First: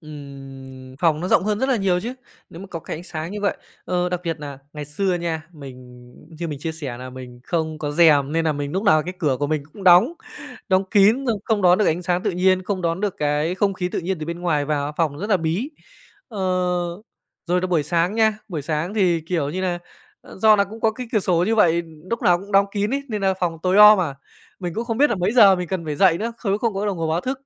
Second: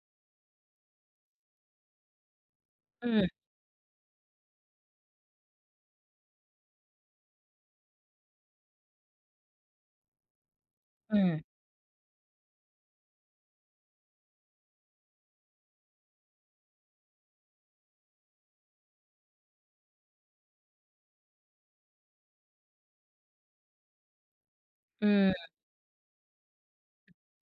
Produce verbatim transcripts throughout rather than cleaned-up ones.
Ừm, phòng nó rộng hơn rất là nhiều chứ, nếu mà có cái ánh Ừm. sáng như vậy. Ờ, đặc biệt nà ngày xưa nha, mình như mình chia sẻ nà mình không có rèm nên nà mình núc nào cái cửa của mình cũng đóng, đóng kín, xong Ừm. không đón được ánh sáng tự nhiên, không đón được cái không khí tự nhiên từ bên ngoài vào, phòng rất là bí. Ờ, rồi là buổi sáng nha, buổi sáng thì, kiểu như là, ờ, do là cũng có cái cửa sổ như vậy, lúc nào cũng đóng kín ấy nên nà phòng tối om à, mình cũng không biết là mấy Ừ. giờ mình cần phải dậy nữa, không nếu không có đồng hồ báo thức.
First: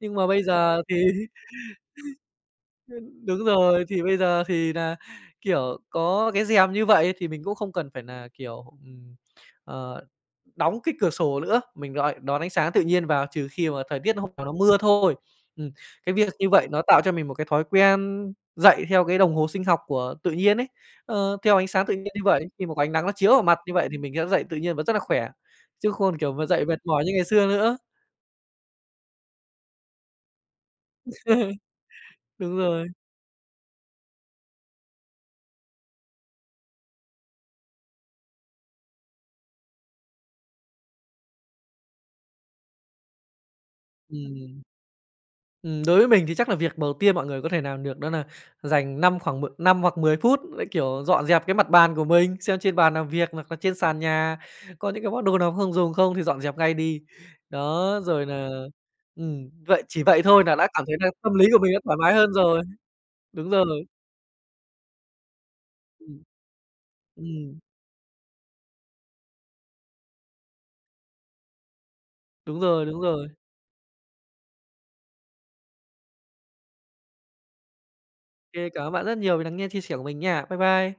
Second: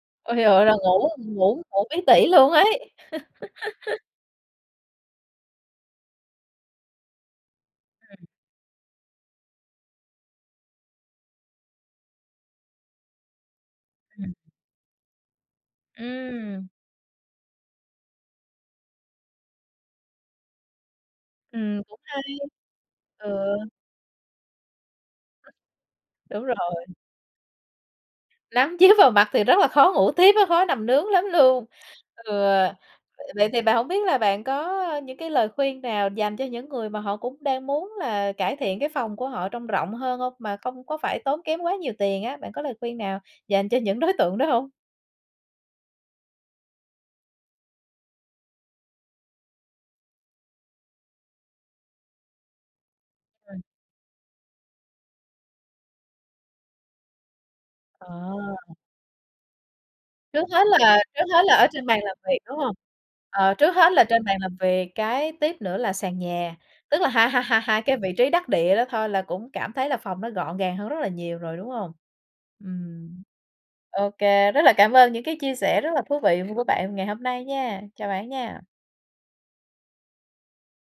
Nhưng mà Ôi bây giời ơi, là giờ, thì ngủ ngủ ngủ bí tỉ luôn ấy. Ơ, đúng rồi, thì bây giờ thì nà, kiểu, có cái rèm như vậy thì mình cũng không cần phải Ừm. nà, kiểu, ừm, ờ, đóng cái cửa sổ lữa, mình rọi đón ánh sáng tự nhiên vào trừ khi mà thời tiết hôm Ừm. nào nó mưa thôi. Ừm, cái việc như vậy Ừm. nó tạo cho mình một cái thói quen dậy theo cái đồng hồ sinh học của tự nhiên ấy, ơ, theo ánh Ừm, sáng tự cũng nhiên như hay. vậy, khi mà có ánh nắng nó chiếu vào Ừ. mặt như vậy thì mình sẽ dậy tự nhiên và rất là khỏe. Chứ không, kiểu, Đúng mà dậy mệt rồi. mỏi như ngày xưa nữa. Nắng chiếu vào mặt thì rất là khó ngủ tiếp á, khó nằm nướng lắm luôn. Ừ, Đúng vậy rồi. vậy thì bạn hông biết là bạn có những cái lời khuyên nào dành cho những người mà họ cũng đang muốn là cải thiện cái phòng của họ trông rộng hơn không, mà không có phải tốn kém quá nhiều tiền á? Bạn có lời khuyên nào dành cho những đối tượng đó Ừm. hông? Ừm, đối với mình thì chắc là việc đầu tiên mọi người có thể nàm được đó nà dành năm khoảng m năm hoặc mười phút lại, kiểu, dọn dẹp cái mặt bàn của mình, xem trên bàn nàm việc hoặc nà Ừm. trên sàn nhà, có những cái món đồ nào không dùng không thì dọn dẹp ngay đi. Đó, Ờ. rồi nà, ừm, vậy chỉ vậy Trước thôi nà hết đã cảm thấy là là trước tâm hết lý là của ở mình nó trên thoải bàn mái làm hơn việc, đúng rồi, hông? đúng Ờ, rồi. trước hết là trên bàn làm việc, cái tiếp nữa là sàn Ừm. nhà, tức là hai hai Ừm. hai hai cái vị trí đắc địa đó thôi là cũng cảm thấy là phòng nó gọn gàng hơn rất là nhiều rồi, đúng hông? Đúng rồi, đúng Ừm, rồi. ô kê, rất là cảm ơn những cái chia sẻ rất là thú vị của của bạn ngày hôm nay nha. Chào bạn nha. Kê, cảm ơn bạn rất nhiều vì nắng nghe chia sẻ của mình nha. Bye bye.